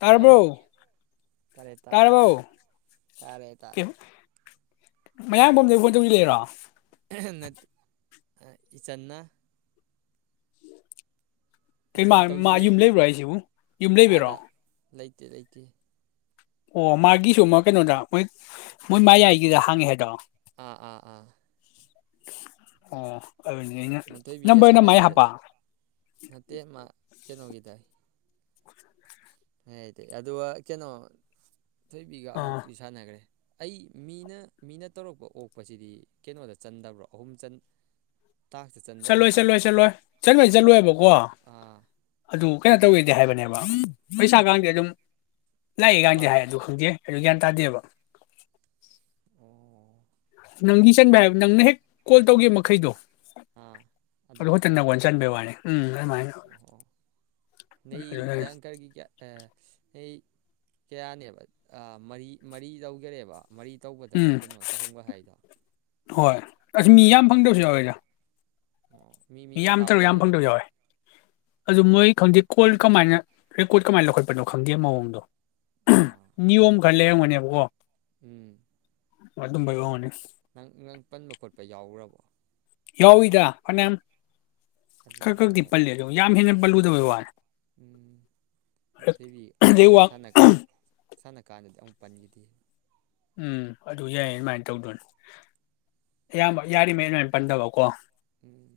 ꯇꯥꯔꯕꯣ ꯍꯜꯂꯣ ꯇꯥꯔꯦ ꯇꯥꯔꯦ ꯇꯥꯔꯕꯣ ꯇꯥꯔꯦ ꯇꯥꯔꯦ ꯃꯌꯥꯝꯕ ꯑꯃꯗꯤ ꯑꯩꯈꫭꯏ ꯇꯨꯡ ꯏꯜꯂꯤꯔꫭ ꯅꯠꯇꯦ ꯏꯆꯟꯅ ꯀꯩ ꯃꯥ ꯏꯆꯟ ꯃꯥ ꯌꯨꯝ ꯇꯧꯁꯤꯜꯂꯛꯑꯦ ꯂꯩꯕꯔꯥ ꯍꯥꯏꯁꯤꯕꯨ ꯌꯨꯝ ꯂꯩꯕꯩꯔꯣ ꯑꯥꯗ ꯂꯩꯇꯦ ꯃꯒꯤꯁꯨ ꯑꯃ ꯀꯩꯅꯣꯗ ꯃꯣꯏ ꯃꯌꯥꯏꯒꯤꯗ ꯍꯥꯡꯉꯦ ꯍꯥꯏꯗꯣ ꯑꯥ ꯑꯥ ꯑꯥ ꯑꫭ ꯑꯗꯨꯅꯤ ꯑꯩꯟ ꯃꯊꯣꯏꯕꯤꯒ ꯅꯝꯕꯔꯅ ꯃꯥꯏ ꯁꯥꯟꯅꯅꯤ ꯍꯥꯞꯄ ꯀꯩꯅꯣꯒꯤꯗꯩꯩ ꯍꯥꯏꯗꯤ ꯑꯗꯨꯒ ꯀꯩꯅꯣ ꯊꯣꯏꯕꯤꯒ ꯑꯥ ꯑꯃꯨꯛꯇꯤ ꯁꯥꯟꯅꯈ꯭ꯔꯦ ꯑꯩ ꯃꯤꯅ ꯃꯤꯅ ꯇꯧꯔꯛꯄ ꯑꯣꯛꯄꯁꯤꯗꯤ ꯀꯩꯅꯣꯗ ꯆꯟꯗꯕ꯭ꯔꯣ ꯑꯍꯨꯝ ꯆꯟ ꯆꯠꯂꯣꯏ ꯆꯠꯂꯣꯏ ꯆꯠꯂꯣꯏ ꯆꯠꯂꯣꯏ ꯆꯠꯂꯣꯏꯕꯀꯣ ꯑꯥ ꯑꯗꯨ ꯀꯩꯅꯣ ꯇꯧꯋꯤꯗꯤ ꯍꯥꯏꯕꯅꯦꯕ ꯄꯩꯁꯥꯒꯗꯤ ꯑꯗꯨꯝ ꯅ ꯀꯥꯟꯗꯤ ꯄꯥꯞ ꯍꯥꯏ ꯑꯗꯨ ꯈꯪꯗꯦ ꯑꯗꯨ ꯒ꯭ꯌꯥꯟ ꯇꯥꯗꯦꯕ ꯑꯣ ꯅꯪꯗꯤ ꯆꯟꯕ ꯍꯥꯏꯕ ꯅꯪꯅ ꯍꯦꯛ ꯀꯣꯜ ꯇꯧꯒꯤ ꯃꯈꯩꯗꯣ ꯑꯥ ꯑꯗꯨ ꯈꯛꯇ ꯅꯉꫭꯟꯗ ꯆꯟꯕꯩ ꯋꯥꯅꯤ ꯎꯝ ꯑꯗꯨꯃꯥꯏꯅ ꯅꯩ ꯑꯗꯨꯅꯅꯦ ꯗꯦꯡꯀꯔꯒꯤ ꯀꯌꯥ ꯑꯩ ꯀꯌꯥꯅꯦꯕ ꯃꯔꯤ ꯃꯔꯤ ꯂꯧꯈꯔꯦꯕ ꯃꯔꯤ ꯇꯧꯕꯗꯔꯣ ꯎꯝ ꯀꯩꯅꯣ ꯆꯍꯨꯝꯒ ꯍꯥꯏꯔꯤꯗꯣ ꯍꯣꯏ ꯑꯁ ꯃꯤ ꯌꯥꯝ ꯐꯪꯗꯕꯁꯨ ꯌꯥꯎꯋꯦꯖꯥ ꯑꯣ ꯃꯤ ꯃꯤ ꯌꯥꯝ ꯃꯈꯥ ꯇꯔꯨꯛ ꯌꯥꯝ ꯄꯣꯜꯂꯤꯔꯕ ꯐꯪꯗꯕꯁꯨ ꯌꯥꯎꯋꯦ ꯑꯗꯨ ꯃꯣꯏ ꯈꯪꯗꯦ ꯀꯣꯜ ꯀꯃꯥꯏꯅ ꯔꯦꯀꯣꯔꯠ ꯀꯃꯥꯏꯅ ꯂꯧꯈꯠꯄꯅꯣ ꯈꯪꯗꯦ ꯃꯑꯣꯡꯗꯣ ꯑꯥ ꯅꯤꯌꯣꯝ ꯈꯔ ꯂꯩꯔꯝꯒꯅꯦꯕꯀꯣ ꯎꯝ ꯑꯗꯨꯕꯩ ꯑꯣꯏꯔꯝꯒꯅꯤ ꯅꯪ ꯅꯪ ꯄꯟꯕ ꯈꯣꯠꯄ ꯌꯥꯎꯔꯕꯣ ꯌꯥꯎꯏꯗ ꯐꯩꯅꯥꯝ ꯑꯗꯨꯅ ꯈꯛ ꯈꯛꯗꯤ ꯑꯣꯏꯔꯝꯒꯅꯤ ꯄꯜꯂꯤ ꯑꯗꯣ ꯌꯥꯝ ꯍꯦꯅ ꯄꯟꯂꯨꯗꯕꯩ ꯋꯥꯅꯤ ꯎꯝ ꯊꫭꯏꯕꯤ ꯑꯗꯩ ꯈꯔ ꯋꯥ ꯁꯟꯅ ꯁꯥꯟꯅꯀꯥꯟꯗꯗꯤ ꯑꯃꯨꯛ ꯄꯟꯈꯤꯗꯦ ꯎꯝ ꯑꯗꯨ ꯌꯥꯏ ꯑꯗꯨꯃꯥꯏꯅ ꯇꯧꯗꯣꯏꯅꯤ ꯑꯌꯥꯝꯕ ꯌꯥꯔꯤꯉꯩ ꯑꯗꯨꯃꯥꯏꯅ ꯄꯟꯗꯕꯀꯣ ꯎꯝ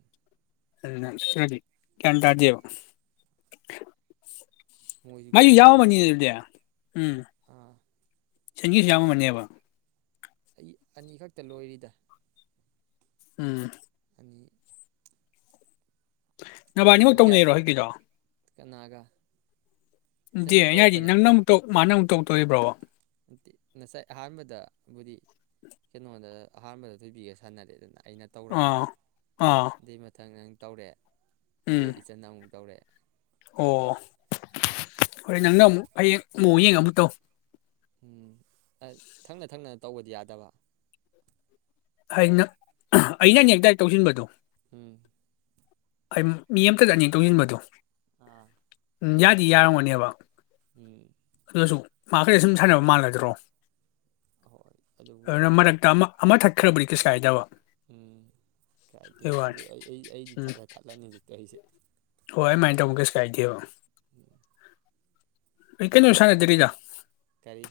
ꯑꯗꯨ ꯅꯠꯇꯔꯥꯗꯤ ꯒꯌ꯭ꯥꯟ ꯇꯥꯗꯦꯕ ꯃꯣꯏꯁꯨ ꯃꯁꯨ ꯀꯩꯅꯣ ꯇꯧ ꯌꯥꯝꯃꯥꯝꯅꯤ ꯑꯗꯨꯗꯤ ꯎꯝ ꯑꯥ ꯆꯪꯒꯤꯁꯨ ꯌꯥꯝꯃꯝꯃꯅꯦꯕ ꯑꯩ ꯑꯅꯤꯈꯛꯇ ꯂꯣꯏꯔꯤꯗ ꯎꯝ ꯑꯅꯤ ꯅꯕꯥꯅꯤꯃꯛ ꯇꯧꯅꯩꯔꯣ ꯍꯧꯖꯤꯛꯀꯤꯗꯣ ꯀꯅꯥꯒꯥ ꯅꯠꯇꯦꯗꯤ ꯑꯩꯅ ꯍꯥꯌꯗꯤ ꯅꯪꯅ ꯑꯃꯨꯛ ꯇꯧꯔꯛ ꯃꯥꯅ ꯑꯃꯨꯛ ꯇꯧ ꯇꯧꯔꯤꯕ꯭ꯔꯣꯕ ꯅꯠꯇꯦ ꯉꯁꯥꯏ ꯑꯍꯥꯟꯕꯗꯕꯨꯗꯤ ꯀꯩꯅꯣꯗ ꯑꯍꯥꯟꯕꯗ ꯊꫭꯏꯕꯤꯒ ꯁꯥꯟꯅꯔꯦꯗꯅ ꯑꯩꯅ ꯇꯧꯔꯒ ꯑꯥ ꯑꯥ ꯑꯗꯩ ꯃꯥꯊꯪ ꯅꯪ ꯇꯧꯔꯦ ꯑꯗꯩ ꯏꯆꯟꯗ ꯑꯃꯨꯛ ꯇꯧꯔꯦ ꯑꫭ [inaudible] ꯍꫭꯏ ꯅꯪꯅꯥ ꯑꯩꯅ ꯑꯃꯨꯛ ꯑꯩ ꯃꯌꯣꯡ ꯌꯦꯡꯎ ꯑꯗꫭ ꯑꯝ ꯑ ꯊꯪꯅꯔ ꯊꯪꯅꯔ ꯇꯧꯕꯗꯤ ꯌꯥꯗꯥꯕ ꯑꯩꯅ [unintelligible] ꯑꯩꯅꯅꯦ ꯗꯥꯏꯔꯦꯛ ꯇꯧꯁꯟ ꯕꯗꯨ [unintelligible] ꯑꯩ ꯃꯤ ꯑꯃꯠꯇꯗ ꯑꯅꯤ ꯇꯧꯁꯟꯕ ꯗꯨ ꯑꯥ ꯎꯝ ꯌꯥꯗꯤ ꯌꯥꯔꯝ ꯒꯥꯅꯦꯕ ꯎꯝ ꯑꯗꫭ ꯁꯨꯝ [unintelligible] ꯁꯨꯝ ꯁꯥꯟꯅꯕ ꯃꯥꯜꯂꯗ꯭ꯔꫭ ꯍꯣꯏ ꯑꯗꯨꯕꯨꯗꯤ ꯑꯗꯨꯗ ꯃꯔꯥꯛꯇ ꯑꯃꯥ ꯑꯃꯥ ꯊꯛꯈ꯭ꯔ ꯕꯨꯗꯤ ꯀꯩꯁꯨ ꯀꯥꯏꯗꯕꯥ ꯎꯝ ꯀꯥꯏꯗꯦ ꯑꯗꫭ ꯑꯩ ꯑꯩ ꯑꯩꯗꯤ ꯊꯥꯒꯠ ꯊꯠꯂꯅꯤ ꯌꯥꯎꯖꯤꯛ ꯇꯩ ꯑꯩꯁꯦ ꯍꫭꯏ ꯑꯗꯨꯃꯥꯏ ꯇꯧꯕ ꯀꯩꯁꯨ ꯀꯥꯏꯗꯦꯕ [unintelligible] ꯑꯩ ꯀꯩꯅꫭ [unintelligible] ꯁꯅꯗꯔ꯭ꯤꯗ ꯀꯔꯤ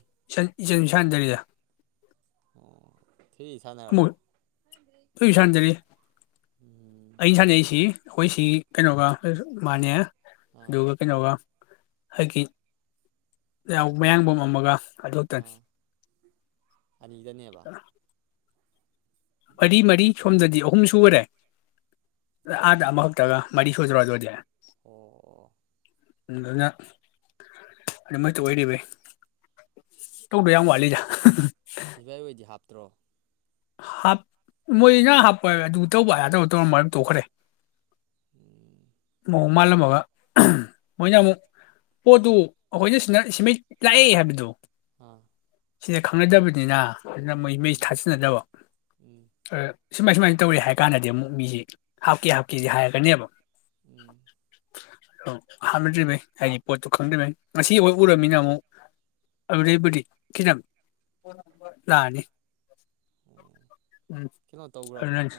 ꯖꯤꯝ ꯁꯥꯟꯅ ꯗ꯭ꯔꯤꯌꯦ ꯑꫭ ꯖꯤꯝ ꯁꯥꯟꯅꯔꯥꯕꫭ ꯐ꯭ꯔꯤ ꯁꯟꯅꯗ꯭ꯔꯤ ꯎꯝ ꯑꯩꯅ ꯁꯥꯟꯅꯩꯁꯤ ꯑꯩꯈꫭꯏ ꯁꯤ ꯀꯩꯅꫭꯒ ꯃꯥꯅꯦ ꯑꯥ ꯑꯗꯨꯒ ꯀꯩꯅꫭꯒ ꯍꯥꯏꯒꯤ [unintelligible] ꯃꯥꯌꯥꯡꯕꯝ ꯑꯃꯥꯒꯥ ꯑꯥ ꯑꯅꯤꯗꯅꯦꯕ [unintelligible] ꯃꯔꯤ ꯃꯔꯤ ꯁꯣꯝꯗꯗꯤ ꯑꯍꯨꯝ ꯁꯨꯒꯔꯦ ꯑꯗꯥ ꯑꯃꯈꯛꯇꯪꯒ ꯃꯔꯤ ꯁꯨꯔꯗꯔꯣ ꯑꯗꯨꯑꯣꯏꯗꯤ ꯎꯝ [unintelligible] [unintelligible] ꯇꯔꯣ ꯍꯥꯞ ꯃꯣꯏꯅꯥ ꯍꯞꯄꯣ ꯑꯗꯨ ꯇꯧꯕꯥ ꯑꯗꯥꯥ ꯇꯧꯕꯥ ꯇꯧꯔꯝꯃꯒꯥ ꯇꯣꯈꯔꯦ ꯎꯝ ꯑꯣꯡ ꯃꯥꯜꯂꯝꯃꯥꯒ ꯃꯣꯏꯅ ꯑꯃꯨꯛ ꯄꯣꯠꯇꯨ ꯑꯩꯈꯣꯏꯗ ꯁꯦꯃꯥꯏ ꯂꯥꯛꯏ ꯍꯥꯏꯕꯗꯨ ꯎꯝ ꯁꯤꯗ ꯈꯪꯅꯗꯕꯅꯤꯅ ꯍꯟꯗꯛ ꯃꯩ ꯃꯩ ꯎꯝ ꯊꯖꯟꯅꯗꯕ ꯎꯝ ꯁꯨꯃꯥꯏ ꯁꯨꯃꯥꯏ ꯇꯧꯔꯦ ꯍꯥꯏꯀꯟꯗꯥꯗꯤ ꯑꯃꯨꯛ ꯃꯤꯁꯦ ꯍꯥꯞꯀꯦ ꯍꯥꯞꯀꯦꯗꯤ ꯍꯥꯏꯔꯀꯅꯤꯕꯥ [inaudible] ꯎꯝ ꯐꯅꯗꯔ꯭ꯤꯃꯩ ꯍꯥꯏꯗꯤ ꯄꯣꯠꯇꯨ ꯈꯪꯗꯔ꯭ꯤꯃꯩ ꯉꯁꯤ ꯎꯔꯝꯅꯤꯅꯥ ꯑꯃꯨꯛ ꯑꯗꯨꯕꯨꯗꯤ ꯈꯤꯇꯪ ꯂꯥꯛꯑꯅꯤ ꯎꯝ ꯀꯩꯅꫭ ꯇꯧꯒꯔꯕꯣ ꯑꯗꯨꯅꯅꯤ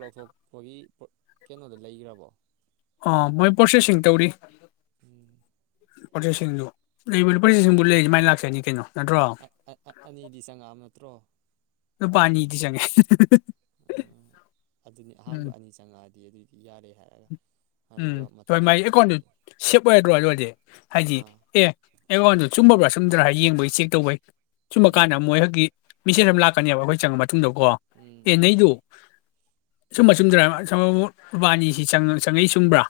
ꯂꯧꯊꯣꯛꯞꯒꯤ ꯀꯩꯅꯣꯗꯣ ꯂꯩꯒꯔꯕꯣ ꯃꯣꯏ ꯄꯔꯣꯁꯦꯁꯤꯡ ꯇꯧꯔꯤ ꯎꯝ ꯄꯔꯣꯁꯦꯁꯤꯡ ꯂꯩꯕꯅꯤ ꯄꯔꯣꯁꯦꯁꯤꯡꯕꯨ ꯂꯩꯔꯗꯤ ꯃꯥꯏꯂꯛꯆꯥꯅꯤ ꯀꯩꯅꯣ ꯅꯠꯇꯔꯣ ꯑꯅꯤꯗꯤ ꯆꯪꯉꯛꯑꯕ ꯅꯠꯇ꯭ꯔꯣ ꯅꯨꯄꯥꯅꯤꯗꯤ ꯆꯪꯏ [unintelligible] ꯑꯗꯨꯅꯤ ꯑꯍꯥꯟꯕ ꯑꯅꯤ ꯆꯪꯉꯛ ꯌꯥꯔꯦ ꯍꯥꯏꯔꯛꯗꯧꯅꯤ ꯎꯟ ꯍꯣꯏ ꯃꯥꯏ ꯑꯀꯥꯎꯟꯇꯨ ꯁꯦꯞ ꯑꯣꯏꯔꯗꯔꯣ ꯑꯗꯨ ꯍꯥꯏꯗꯤ ꯑꯥ ꯑꯦ ꯑꯀꯥꯎꯟꯇꯨ ꯆꯨꯝꯃꯥꯕꯔꯥ ꯆꯨꯝꯗꯔ ꯌꯦꯕꯩ ꯆꯦꯛꯇꯧꯕꯩ ꯆꯨꯝꯃ ꯎꯝ ꯀꯥꯟꯗ ꯃꫭꯏ ꯍꯧꯀꯤ ꯃꯤꯁꯦꯖ ꯑꯃꯥ ꯂꯥꯛꯀꯅꯤꯕ ꯈꫭꯏ ꯆꯪꯕꯧ ꯇꯨꯡꯗ ꯀꫭ ꯎꯝ ꯑꯥ ꯅꯪꯏꯗꯨ ꯆꯨꯝꯕꯔꯥ ꯆꯨꯝꯗꯔ ꯑꯃꯨꯛ ꯃꯨꯛ ꯏꯕꯥꯟꯅꯤ ꯁꯤ ꯆꯪ ꯆꯨꯝꯕꯔꯥ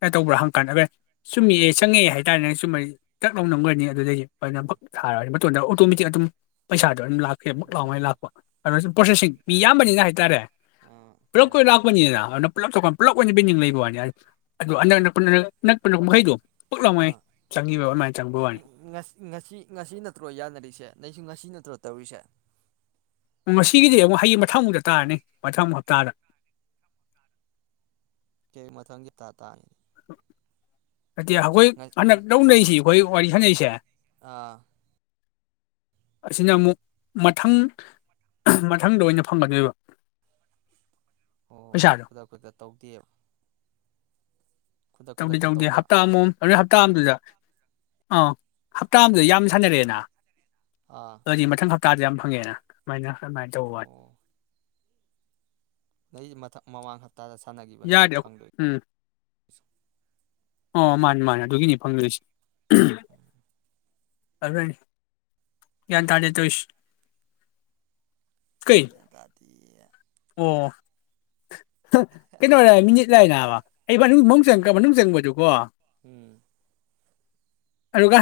ꯀꯩꯅꯣ ꯇꯧꯕꯔꯥ ꯍꯪꯑꯀꯟꯗ ꯆꯨꯝꯃꯤ ꯆꯪꯏ ꯍꯥꯏꯇꯥꯔꯗꯤ ꯆꯨꯝꯃꯗꯤ ꯇꯥꯛꯂꯥꯎꯅꯥ ꯅꯝꯒꯔꯅꯤ ꯑꯗꯨꯗꯩꯩ ꯎꯝ ꯄꯛ ꯊꯔꯛꯅꯤ ꯁꯨꯇꯣꯃꯇꯤꯛ ꯑꯗꯨꯝ ꯄꯩꯁꯥ ꯑꯗꯨꯅ ꯑꯥ ꯄꯔꯣꯁꯦꯁꯤꯡ ꯃꯤ ꯌꯝꯕꯅꯤꯅꯥ ꯍꯥꯏꯇꯔꯦ ꯑꯥ ꯄꯨꯂꯞꯀꯤ ꯈꯣꯏ ꯑꯣꯏꯅꯥ ꯂꯛꯄꯅꯤꯅꯥ [unintelligible] ꯄꯨꯂꯞ ꯑꯣꯏꯅꯥ ꯄꯦꯟꯗꯤꯡ ꯋꯥꯅꯤ ꯑꯁꯤꯗ ꯑꯗꯨ ꯑꯅꯥꯛ ꯑꯅꯛꯄꯥꯃꯩꯗꯤ ꯉꯁꯤ ꯉꯁꯤ ꯅꯥꯠꯇꯔꯣ ꯌꯥꯅꯔꯤꯁꯦ ꯅꯒꯤꯁꯨ ꯉꯁꯤ ꯅꯠꯇꯔꯣ ꯇꯧꯔꯤꯁꯦ꯫ ꯃꯊꯪꯃꯨꯛꯇ ꯇꯥꯔꯥꯅꯤ ꯃꯊꯪ ꯍꯞꯇꯗ [unintelligible] [unintelligible] ꯋꯥꯔꯤ ꯈꯟꯅꯩꯁꯦ ꯑ ꯑꯁꯤꯅꯃꯨꯛ ꯃꯊꯪ ꯃꯊꯪꯗ ꯑꯣꯏꯅ ꯐꯪꯒꯗꯣꯏꯕ ꯑꯣ ꯄꯩꯁꯥꯗꯣ ꯈꯨꯗꯛ ꯈꯨꯗꯛ ꯇꯧꯗꯦꯕ ꯈꯨꯗꯛ ꯇꯧꯗꯦ ꯈꯨꯗꯛꯇ ꯇꯧꯗꯦ ꯇꯧꯗ ꯍꯞꯇꯥꯃꯨꯛ ꯗꯩ ꯍꯞꯇꯥꯝꯗꯨꯗ ꯑ ꯍꯞꯇꯥꯝꯗ ꯌꯥꯝ ꯁꯥꯅꯔꯦꯅ ꯑꯥ ꯀꯔꯤ ꯃꯊꯪ ꯍꯞ ꯇꯥꯗ ꯌꯥꯝ ꯐꯪꯉꯦꯅ ꯑꯗꯨꯨꯃꯥꯏꯅ ꯑꯗꯨꯃꯥꯏꯅ ꯇꯧꯕ ꯑꯩꯗꯤ ꯃꯊꯛ ꯃꯃꯥꯡ ꯍꯞꯇꯥꯗ ꯁꯥꯟꯅꯈꯤꯕꯅꯦꯕ ꯌꯥꯔꯗꯤ ꯐꯪꯗꯣꯏ [inaudible] ꯎꯝ ꯑꯣ ꯃꯥꯅꯤ ꯃꯥꯅꯦ ꯑꯗꯨꯒꯤꯅꯤ ꯐꯪꯒꯗꯣꯏꯁꯦ ꯑꯗꯨꯅꯤ ꯀ꯭ꯌꯥꯟ ꯇꯥꯗꯦ ꯇꯧꯏꯁꯦ ꯀꯩ ꯒ꯭ꯌꯥꯟ ꯇꯥꯗꯦ ꯑꯣ ꯀꯩꯅꯣ ꯃꯤꯅꯤꯠ ꯂꯥꯛꯑꯦ ꯅꯕ ꯑꯩ ꯃꯅꯨꯡ ꯃꯅꯨꯡ ꯃꯅꯨꯡ ꯆꯪꯕꯗꯀꯣ ꯎꯝ ꯑꯗꯨꯒ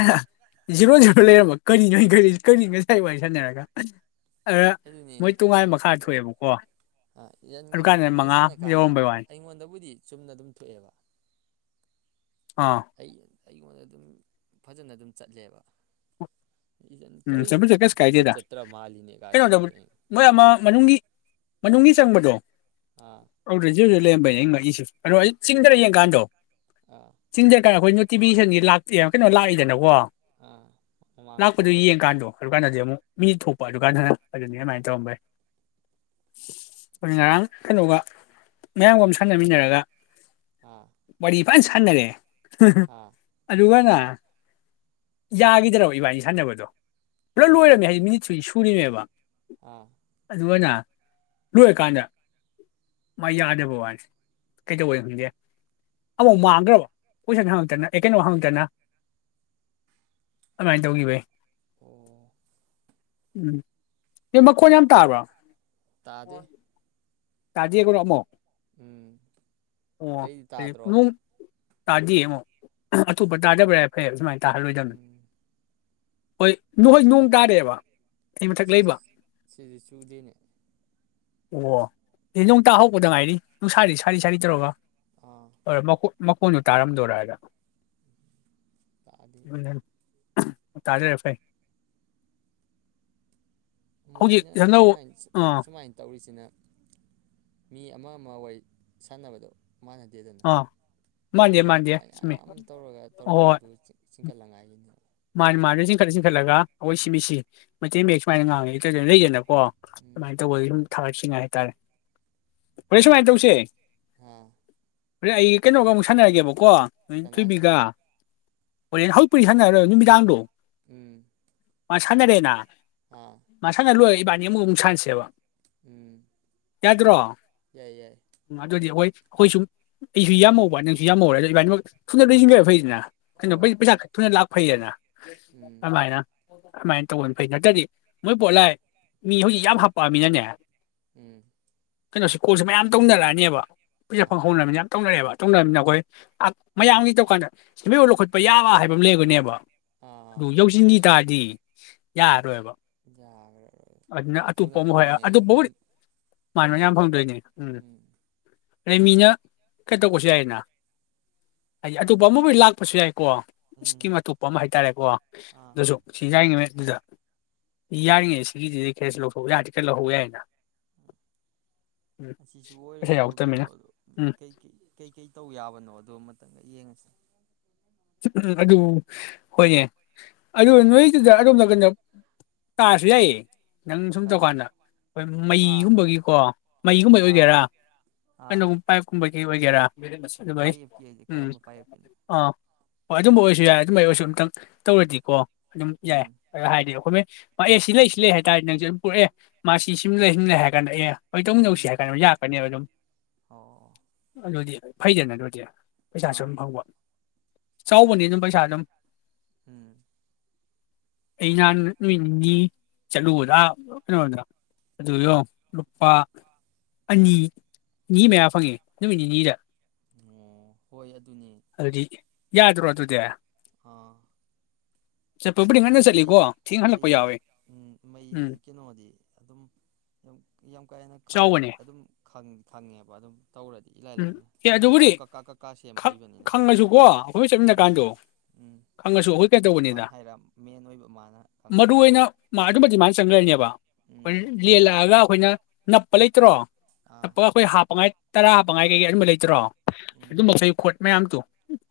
ꯖꯤꯔꯣ ꯖꯤꯔꯣ ꯂꯩꯔꯝꯕ ꯀꯔꯤꯅꯣ ꯑꯩ ꯈꯜꯂꯤꯖꯦ ꯀꯔꯤ ꯉꯁꯥꯏ ꯋꯥꯔꯤ ꯁꯥꯟꯅꯔꯒ ꯑꯗꯨꯗ ꯃꯣꯏ ꯇꯣꯉꯥꯟ ꯃꯈꯥ ꯊꯣꯛꯑꯦꯕꯀꯣ ꯑ ꯌꯦꯟꯒ ꯑꯗꯨꯀꯥꯟꯗ ꯌꯦꯟꯒ ꯃꯉꯥ ꯁꯥꯟꯅ ꯀꯥꯟꯗ ꯌꯧꯔꯝꯕꯩ ꯋꯥꯅꯤ ꯑꯩꯉꯣꯟꯗꯕꯨꯗꯤ ꯆꯨꯝꯅ ꯑꯗꯨꯝ ꯊꯣꯛꯑꯦꯕ ꯑꯥ ꯑꯩ ꯑꯩꯉꯣꯟꯗ ꯑꯗꯨꯝ ꯐꯖꯅ ꯑꯗꯨꯝ ꯆꯠꯂꯦꯕ ꯏꯔꯟ ꯎꯝ ꯀꯔꯤ ꯆꯄꯖꯨ ꯀꯩꯁꯨ ꯁꯨꯡꯆꯠ ꯀꯥꯏꯗꯦꯗ ꯆꯠꯇ꯭ꯔ ꯃꯥꯜꯂꯤꯅꯦ ꯀꯥꯏ ꯀꯩꯅꯣ ꯇꯧꯕ ꯇꯧꯔꯦ ꯃꯣꯏ ꯑꯃ ꯃꯅꯨꯡꯒꯤ ꯃꯅꯨꯡꯒꯤ ꯆꯪꯕꯗꯣ ꯑꯥ ꯑꯗꯨꯗꯣ [unintelligible] ꯂꯩꯔꯝꯕꯩꯅꯦ ꯑꯩ ꯉꯛꯏꯁꯦ ꯀꯩꯅꯣ ꯑꯩ ꯆꯤꯡꯙꯔ ꯌꯦꯡꯀꯥꯟꯗꯣ ꯑꯥ ꯆꯤꯡꯙꯔ ꯀꯥꯟ ꯑꯈꯣꯏ ꯅꯣꯏ ꯇꯤꯚꯤꯁꯟꯁꯤ ꯂꯥꯛꯇꯦ ꯀꯩꯅꯣ ꯂꯥꯛꯏꯗꯅꯀꯣ ꯑ ꯃꯃꯥꯡꯊꯣꯛ ꯌꯦꯡ ꯀꯥꯟꯗꯣ ꯑꯗꯨ ꯀꯥꯟꯗꯗꯤ ꯑꯃꯨꯛ ꯃꯤ ꯊꯣꯛꯄ ꯑꯗꯨꯀꯥꯟꯗꯅ ꯑꯗꯨꯅꯤ ꯎꯝ ꯑꯗꯨꯃꯥꯏꯅ ꯇꯧꯔꯝꯕꯩ ꯑꯗꯨ ꯉꯔꯥꯡ ꯀꯩꯅꯣꯒ ꯃꯌꯥꯝꯕ ꯑꯃ ꯁꯥꯟꯅꯃꯤꯟꯅꯔꯒ ꯑꯥ ꯋꯥꯔꯤ ꯐꯖ ꯁꯥꯟꯅꯔꯦ ꯍꯨꯝ ꯍꯨꯝ ꯑꯥ ꯑꯗꯨꯒꯅꯦ ꯌꯥꯒꯤꯗ꯭ꯔꯕ ꯏꯕꯅꯤ ꯁꯥꯟꯅꯕꯗꯨꯅ ꯗꯣ ꯄꯨꯂꯞ ꯀꯩ ꯂꯣꯏꯔꯝꯃꯤ ꯍꯥꯏꯗꯤ ꯃꯤꯅꯤꯠ ꯁꯨ ꯁꯨꯔꯤꯅꯦꯕ ꯑꯥ [inaudible] ꯑꯗꯨꯅ ꯂꯣꯏꯔꯀꯥꯟꯗ ꯃꯥ ꯌꯥꯗꯕ ꯋꯥꯅꯤꯁꯦ ꯀꯩꯗꯧꯕꯅꯣ ꯈꯪꯗꯦ ꯑꯃꯨꯛ ꯃꯥꯡꯈ꯭ꯔꯕ ꯀꯣꯏꯁꯟ ꯍꯪꯉꯛꯇꯅ ꯑꯦ ꯀꯩꯅꯣ ꯍꯪꯉꯛꯇꯅ ꯑꯗꯨꯃꯥꯏꯅ ꯇꯧꯈꯤꯕꯩ ꯑꯣ ꯎꯝ ꯑꯦ ꯃꯈꯣꯟ ꯌꯥꯝ ꯇꯥꯕ꯭ꯔꯣ ꯇꯥꯗꯦ ꯇꯥꯗꯦꯕꯀꯣ ꯑꯝꯕꯨꯛ ꯎꯝ ꯑꯣ ꯑꯩꯗꯤ ꯍ ꯇꯥꯗ꯭ꯔꯣ ꯅꯨꯡ ꯇꯥꯗꯤꯌꯦ ꯑꯇꯣꯞꯄ ꯇꯥꯗꯕꯅ ꯐꯩ ꯁꯨꯃꯥꯏꯅ ꯇꯥꯍꯟ ꯂꯣꯏꯗꯕꯅꯦ ꯎꯝ ꯍꯣꯏ ꯅꯣꯏ ꯅꯣꯡ ꯇꯥꯗꯦꯕ ꯑꯩ ꯃꯊꯛ ꯁꯤ ꯂꯩꯕ ꯁꯤꯗꯤ ꯆꯨꯗꯦꯅꯦ ꯑꯣ ꯅꯣꯡ ꯇꯥ ꯍꯧꯔꯛꯄꯗ ꯉꯥꯏꯔꯤ ꯅꯨꯡꯁꯤ ꯁꯥꯔꯤ ꯁꯥꯔꯤ ꯇꯧꯔꯒ ꯑꯥ ꯑꯔ ꯃꯀꯨ ꯣꯟꯗꯨ ꯇꯥꯔꯝ ꯗꯧꯔꯒ [inaudible] ꯇꯥꯗꯦ [inaudible] ꯇꯥꯗꯦ ꯐꯩ ꯍꯧꯖꯤꯛ ꯃꯣꯏꯅ ꯑꯅꯧ ꯑꯥ ꯁꯨꯃꯥꯏ ꯇꯧꯔꯤꯁꯤꯅ ꯃꯤ ꯑꯃ ꯑꯃ ꯋꯥꯔꯤ ꯁꯅꯕꯗꯣ ꯃꯅꯗꯦꯗꯅ ꯑꯥ ꯃꯥꯟꯗꯦ ꯑꯗꯨꯗꯒꯤ ꯃꯥꯟꯗꯦ ꯆꯨꯝꯃꯤ ꯃꯌꯥꯝ ꯇꯧꯔꯒ ꯇꯧꯔꯒ ꯑꯗꯨ ꯆꯤꯡꯈꯠ ꯂꯉꯥꯏꯒꯤꯅꯦꯕ ꯃꯅꯦ ꯃꯅꯦ ꯆꯤꯡꯈꯠ ꯆꯤꯡꯈꯠꯂꯒ ꯑꯑꯣꯏ ꯁꯤꯕꯤꯁꯦ ꯃꯩꯇꯩ ꯃꯌꯦꯛ ꯁꯨꯃꯥꯏ ꯉꯥꯡꯉꯤꯁꯦ ꯀꯩ ꯀꯩꯅꯣ ꯂꯩꯗꯅꯀꯣ ꯑꯣ ꯎꯝ ꯑꯗꯨꯃꯥꯏ ꯇꯧꯕꯒꯤ ꯁꯨ ꯊꯕ ꯁꯤꯉꯥꯏ ꯍꯥꯏ ꯇꯔꯦ [inaudible] ꯁꯨꯃꯥꯏ ꯇꯧꯁꯦ ꯑ ꯍꯧꯔꯦꯟ ꯑꯩ ꯀꯩꯅꯣꯒ ꯑꯃꯨꯛ ꯁꯅꯔꯒꯦꯕ ꯀꯣ ꯀꯅꯥꯒ ꯊꯣꯏꯕꯤꯒ ꯍꯧꯔꯦꯟ [inaudible] ꯁꯅꯔꯔꯣꯏꯕ ꯅꯨꯃꯤ ꯗꯥꯡꯗꯣ ꯑꯝ ꯃꯥ ꯁꯥꯅꯔꯦꯅ ꯃꯥ ꯁꯥꯅ ꯂꯣꯏꯔꯒ ꯏꯕ ꯅꯤ ꯑꯃꯨꯛ ꯁꯥꯅꯁꯦꯕ ꯑꯝ ꯌꯥꯗ꯭ꯔꯣ ꯑꯗꯨꯗꯤ ꯑꯣ ꯍꯣꯏꯁꯨꯝ ꯑꯩꯁꯨ ꯌꯥꯝꯃꯧꯕ ꯅꯪꯁꯨ ꯌꯥꯝꯃꯧꯔꯦ ꯑꯗꯨ ꯏꯕꯤꯅꯤꯃꯛ ꯍꯣꯏ ꯃꯤ [unintelligible] [unintelligible] ꯊꯨꯅ ꯂꯥꯛ ꯐꯩꯑꯅ ꯎꯝ ꯑꯃꯥꯏꯅ ꯑꯃꯥꯏ ꯇꯧꯔꯗꯤ ꯐꯩ ꯅꯠꯇꯗꯤ ꯃꯣꯏ ꯄꯣꯠꯂꯥꯏ ꯃꯤ ꯍꯧꯖꯤꯛ ꯌꯥꯝ ꯍꯥꯞ ꯄꯥꯝꯃꯤꯔꯅꯦ ꯎꯝ ꯀꯩꯅꯣꯁꯦ ꯀꯣꯜꯁꯦ ꯃꯌꯥꯝ ꯇꯧꯅꯔꯑꯅꯤꯕ ꯄꯩꯖ ꯑꯥ ꯄꯪ ꯍꯧꯔꯝꯅꯤ ꯌꯥꯝ ꯇꯧꯅꯔꯛꯑꯦꯕ ꯇꯧꯅꯝꯅꯤꯅ ꯑꯈꯣꯏ ꯑ ꯃꯌꯥꯝꯒꯤ ꯇꯧꯀꯥꯟꯗ [unintelligible] ꯂꯧꯈꯠꯄ ꯌꯥꯕ ꯍꯥꯏꯕ ꯂꯩꯕꯅꯦꯕ ꯑꯥ ꯗꯨ ꯌꯧꯁꯤꯟꯒꯤ ꯇꯥꯗꯤ ꯌꯥꯔꯣꯏꯕ [unintelligible] ꯊꯨꯅ ꯇꯧꯔꯤꯉꯩ ꯃꯥ ꯃꯌꯥꯝ ꯐꯪꯗꯣꯏꯅꯦ ꯎꯝ ꯂꯩꯃꯤꯅ ꯈꯇꯧꯕꯁꯨ ꯌꯥꯏꯌꯦꯅ ꯑꯩ ꯑꯇꯣꯞꯄ [unintelligible] ꯂꯥꯛꯄꯁꯨ ꯀꯣ ꯎꯝ ꯁ꯭ꯀꯤꯝ ꯑꯇꯣꯞꯄ ꯃ ꯍꯥꯏꯇꯥꯔꯦ ꯀꯣ ꯑꯥ ꯗꯨꯁꯨ [unintelligible] [unintelligible] ꯌꯥꯔꯤꯉꯩ [unintelligible] ꯀꯦꯁ ꯂꯧꯊꯣꯛ ꯌꯥꯎꯗꯕ ꯈ ꯂꯧꯍꯧ ꯌꯥꯏꯅ ꯎꯝ ꯑꯁꯤꯁꯨ ꯑꯣꯕꯦꯏ ꯄꯩꯁꯥ ꯑꯗꯣ ꯌꯥꯎꯔꯛꯇꯃꯤꯅ ꯀꯩꯅꯣꯗꯣ ꯎꯝ ꯀꯩꯀꯩ ꯀꯩꯀꯩ ꯇꯧ ꯌꯥꯕꯅꯣ ꯗꯣ ꯃꯇꯪꯒ ꯌꯦꯡꯉꯁꯤ [unintelligible] ꯑꯗꯨ ꯍꯣꯏꯅꯦ ꯑꯗꯨ ꯅꯣꯏꯗꯨꯗ ꯑꯗꯣꯝ ꯅꯥꯟꯕ [unintelligible] ꯌꯥꯏꯌꯦ ꯅꯪ ꯁꯨꯝ ꯀꯔꯤ ꯇꯧꯀꯥꯟꯗ ꯍꯣꯏ ꯍꯥ ꯃꯩꯒꯨꯝꯕꯒꯤ ꯀꯣ ꯃꯩ ꯒꯨꯝꯕꯩ ꯑꯥ ꯑꯣꯏꯒꯦꯔ ꯑꯥ [unintelligible] ꯄꯥꯏꯞ ꯀꯨꯝꯕꯩ ꯑꯣꯏꯒꯦꯔ [unintelligible] ꯃꯁꯤꯡꯗ ꯂꯣꯏꯌꯦ ꯄꯥꯏꯌꯦꯞꯀꯤ ꯍꯥꯏꯁꯦ ꯎꯝ ꯀꯔꯝꯕ ꯄꯥꯏꯌꯦꯞꯀꯤꯅꯣ ꯑꯥ ꯍꯣ ꯑꯗꯨꯝꯕꯩ ꯑꯣꯏꯁꯨ ꯌꯥꯏ ꯑꯗꯨꯝꯕꯩ ꯑꯣꯏꯁꯨ ꯑꯃꯇꯪꯅ ꯇꯧꯔꯗꯤꯀꯣ ꯑꯗꯨꯝ ꯌꯥꯏ ꯎꯝ [unintelligible] [unintelligible] ꯑꯣꯏ ꯇꯧꯂꯤꯟꯅꯧꯁꯤ ꯎꯝ ꯍꯥꯏꯀꯥꯟꯗ ꯌꯥꯔꯛꯀꯅꯤꯕ ꯗꯨꯝ ꯑꯣ ꯐꯩꯗꯅ ꯑꯗꯣꯏꯗꯤ ꯄꯩꯁꯥꯁꯨ ꯑꯥ ꯑꯗꯨꯝ ꯐꯪꯕ ꯆꯥꯎꯕꯅꯦ ꯗꯨꯝ ꯄꯩꯁꯥ ꯗꯨꯝ [inaudible] ꯑꯩ ꯍꯥꯟ ꯅꯨꯃꯤꯠ ꯅꯤꯅꯤ ꯆꯠꯂꯨꯕꯗ [unintelligible] ꯑꯗꯨꯗꯣ ꯂꯨꯄꯥ ꯑꯅꯤ ꯒꯤ ꯃꯌꯥ ꯐꯪꯉꯦ ꯅꯨꯃꯤꯠ ꯅꯤꯅꯤꯗ꯫ [inaudible] [unintelligible] ꯌꯥꯗ꯭ꯔꯣ ꯑꯗꯨꯗꯤ [inaudible] ꯆꯠꯄꯕꯨꯗꯤ ꯗꯤ ꯉꯟꯅ ꯃꯩ ꯆꯠꯂꯤꯀꯣ ꯊꯦꯡ ꯍꯜꯂꯛꯄ ꯃꯦꯖꯤ ꯌꯥꯎꯋꯤ ꯎꯝ ꯎꯝ ꯃꯦꯖꯁ ꯀꯩꯅꯣꯗꯤ ꯑꯗꯨꯝ ꯗꯨꯝ [unintelligible] ꯏꯂꯥꯏ ꯑꯝ ꯂꯥꯏꯅ ꯑꯦ ꯍꯣꯏ ꯑꯗꯨꯕꯨꯗꯤ ꯀꯀꯥ ꯀꯀꯥ ꯁꯦꯝ ꯈ ꯍꯩꯕꯅꯤꯅꯀꯣ ꯈꯪꯉꯁꯨꯀꯣ ꯑꯈꯣꯏ ꯆꯠꯃꯤꯟꯅ ꯎꯝ ꯀꯥꯟꯗꯣ ꯎꯝ ꯈꯪꯉꯁꯨ ꯑꯈꯣꯏ ꯀꯩꯅꯣ ꯇꯧꯕꯅꯤꯗ ꯃꯥꯅ ꯍꯥꯏꯔ ꯃꯦꯟ ꯑꯣꯏꯕ ꯃꯥꯅ ꯃꯗꯨ ꯈꯪꯉꯒ ꯑꯩꯅ ꯑꯗꯨꯒ [unintelligible] ꯑꯩꯅꯦꯕ ꯎꯟ ꯎꯝ ꯂꯦꯟꯂꯒ ꯈꯣꯏꯅ ꯅꯞꯄ ꯂꯩꯇ꯭ꯔꯣ ꯑꯥ [unintelligible] ꯈꯣꯏ ꯍꯥꯞꯄꯉꯥꯏ ꯇꯔꯥ ꯄꯉꯥꯏ ꯀꯩꯀꯩ ꯑꯗꯨꯝꯕ ꯂꯩꯇ꯭ꯔꯣ ꯎꯝ ꯑꯗꯨꯝꯕꯩ ꯈꯣꯠ ꯃꯌꯥꯝꯗꯨꯣ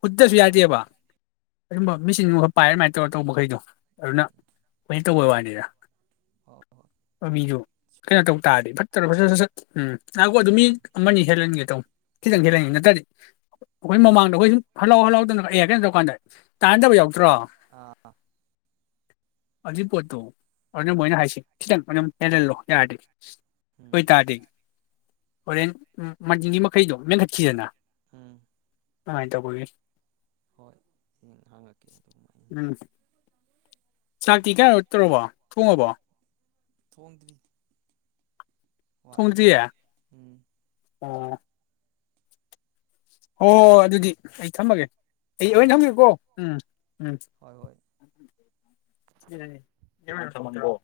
ꯈꯨꯗꯁꯨ ꯑꯥ ꯌꯥꯇꯦꯕ ꯑꯗꯨꯨꯝꯕ ꯃꯤꯁꯤꯡꯗꯨꯈꯛ ꯄꯥꯏ ꯑꯗꯨꯃꯥꯏꯅ ꯇꯧꯔ ꯇꯧꯕ ꯃꯈꯩꯗꯣ ꯑꯗꯨꯅ ꯑꯩꯈꯣꯏ ꯇꯧꯕꯩ ꯋꯥꯅꯤꯗ ꯍꯣꯏ ꯍꯣꯏ ꯕꯕꯤꯗꯨ ꯀꯩꯅꯣ ꯁꯨꯔꯦ ꯇꯧ ꯇꯥꯔꯦ ꯐꯠ [inaudible] ꯎꯝ ꯉꯥꯏꯈꫭ ꯑꯗꯨ ꯃꯤ ꯎꯝ ꯑꯃꯅꯤ ꯍꯦꯜꯍꯟꯒꯦ ꯇꯧ ꯈꯤꯇꯪ ꯈꯤꯇꯪ ꯑꯥ ꯅꯠꯇꯔꯗꯤ ꯑꯩꯈꯣꯏ ꯃꯃꯥꯡꯗꯈꯣꯏ ꯁꯨꯝ ꯍꯜꯂꯥꯎ ꯍꯜꯂꯥꯎꯗꯅ ꯑꯦꯇꯔꯦꯟ ꯇꯧ ꯀꯥꯟꯗ ꯇꯥꯟꯅꯗꯕ ꯌꯥꯎ ꯑꯥ ꯑꯗꯨꯏ ꯄꯣꯠꯇꯣ ꯑꯗꯨꯅ ꯎꯝ ꯃꯣꯏꯅ ꯍꯥꯏꯁꯤ ꯈꯤꯇꯪ ꯑꯗꯨꯝ ꯍꯦꯜꯍꯜꯂꯣ ꯌꯥꯔꯗꯤ ꯎꯝ ꯑꯗꫭꯏ ꯇꯥꯗꯤ ꯍꯣꯔꯦꯟ ꯎꯝ ꯃꯖꯤꯅꯤ ꯃꯈꯩꯩꯅꯣ ꯃꯦꯟꯈꯠ ꯈꯤꯗꯅ ꯎꯝ ꯑꯗꯨ ꯃꯥꯏ ꯇꯕꯧꯒꯤ ꯍꯣꯏ ꯍꯪ ꯍꯪꯉꯛꯀꯦ ꯑꯗꯨꯝ ꯑꯩ ꯎꯝ ꯆꯥꯛꯇꯤ ꯀꯩꯅꯣ ꯇꯧꯔꯕꯣ ꯊꯣꯡꯉꯕꯣ ꯊꯣꯡꯗ꯭ꯔꯤ꯫ ꯋꯥꯠꯂꯤꯗ ꯊꯣꯡꯗ꯭ꯔꯤꯌꯦ ꯎꯝ꯫ ꯑꯣ꯫ ꯍꯣ ꯍꯣ ꯍꯣꯏ ꯑꯗꯨꯗꯤ ꯑꯩ ꯊꯝꯃꯒꯦ꯫ ꯑꯩ [unintelligible] ꯑꯥ ꯊꯝꯒꯦꯀꯣ ꯎꯝ ꯎꯝ꯫ ꯍꯣꯏ ꯍꯣꯏ [unintelligible] ꯎꯝ ꯊꯝꯍꯟꯒꯣ꯫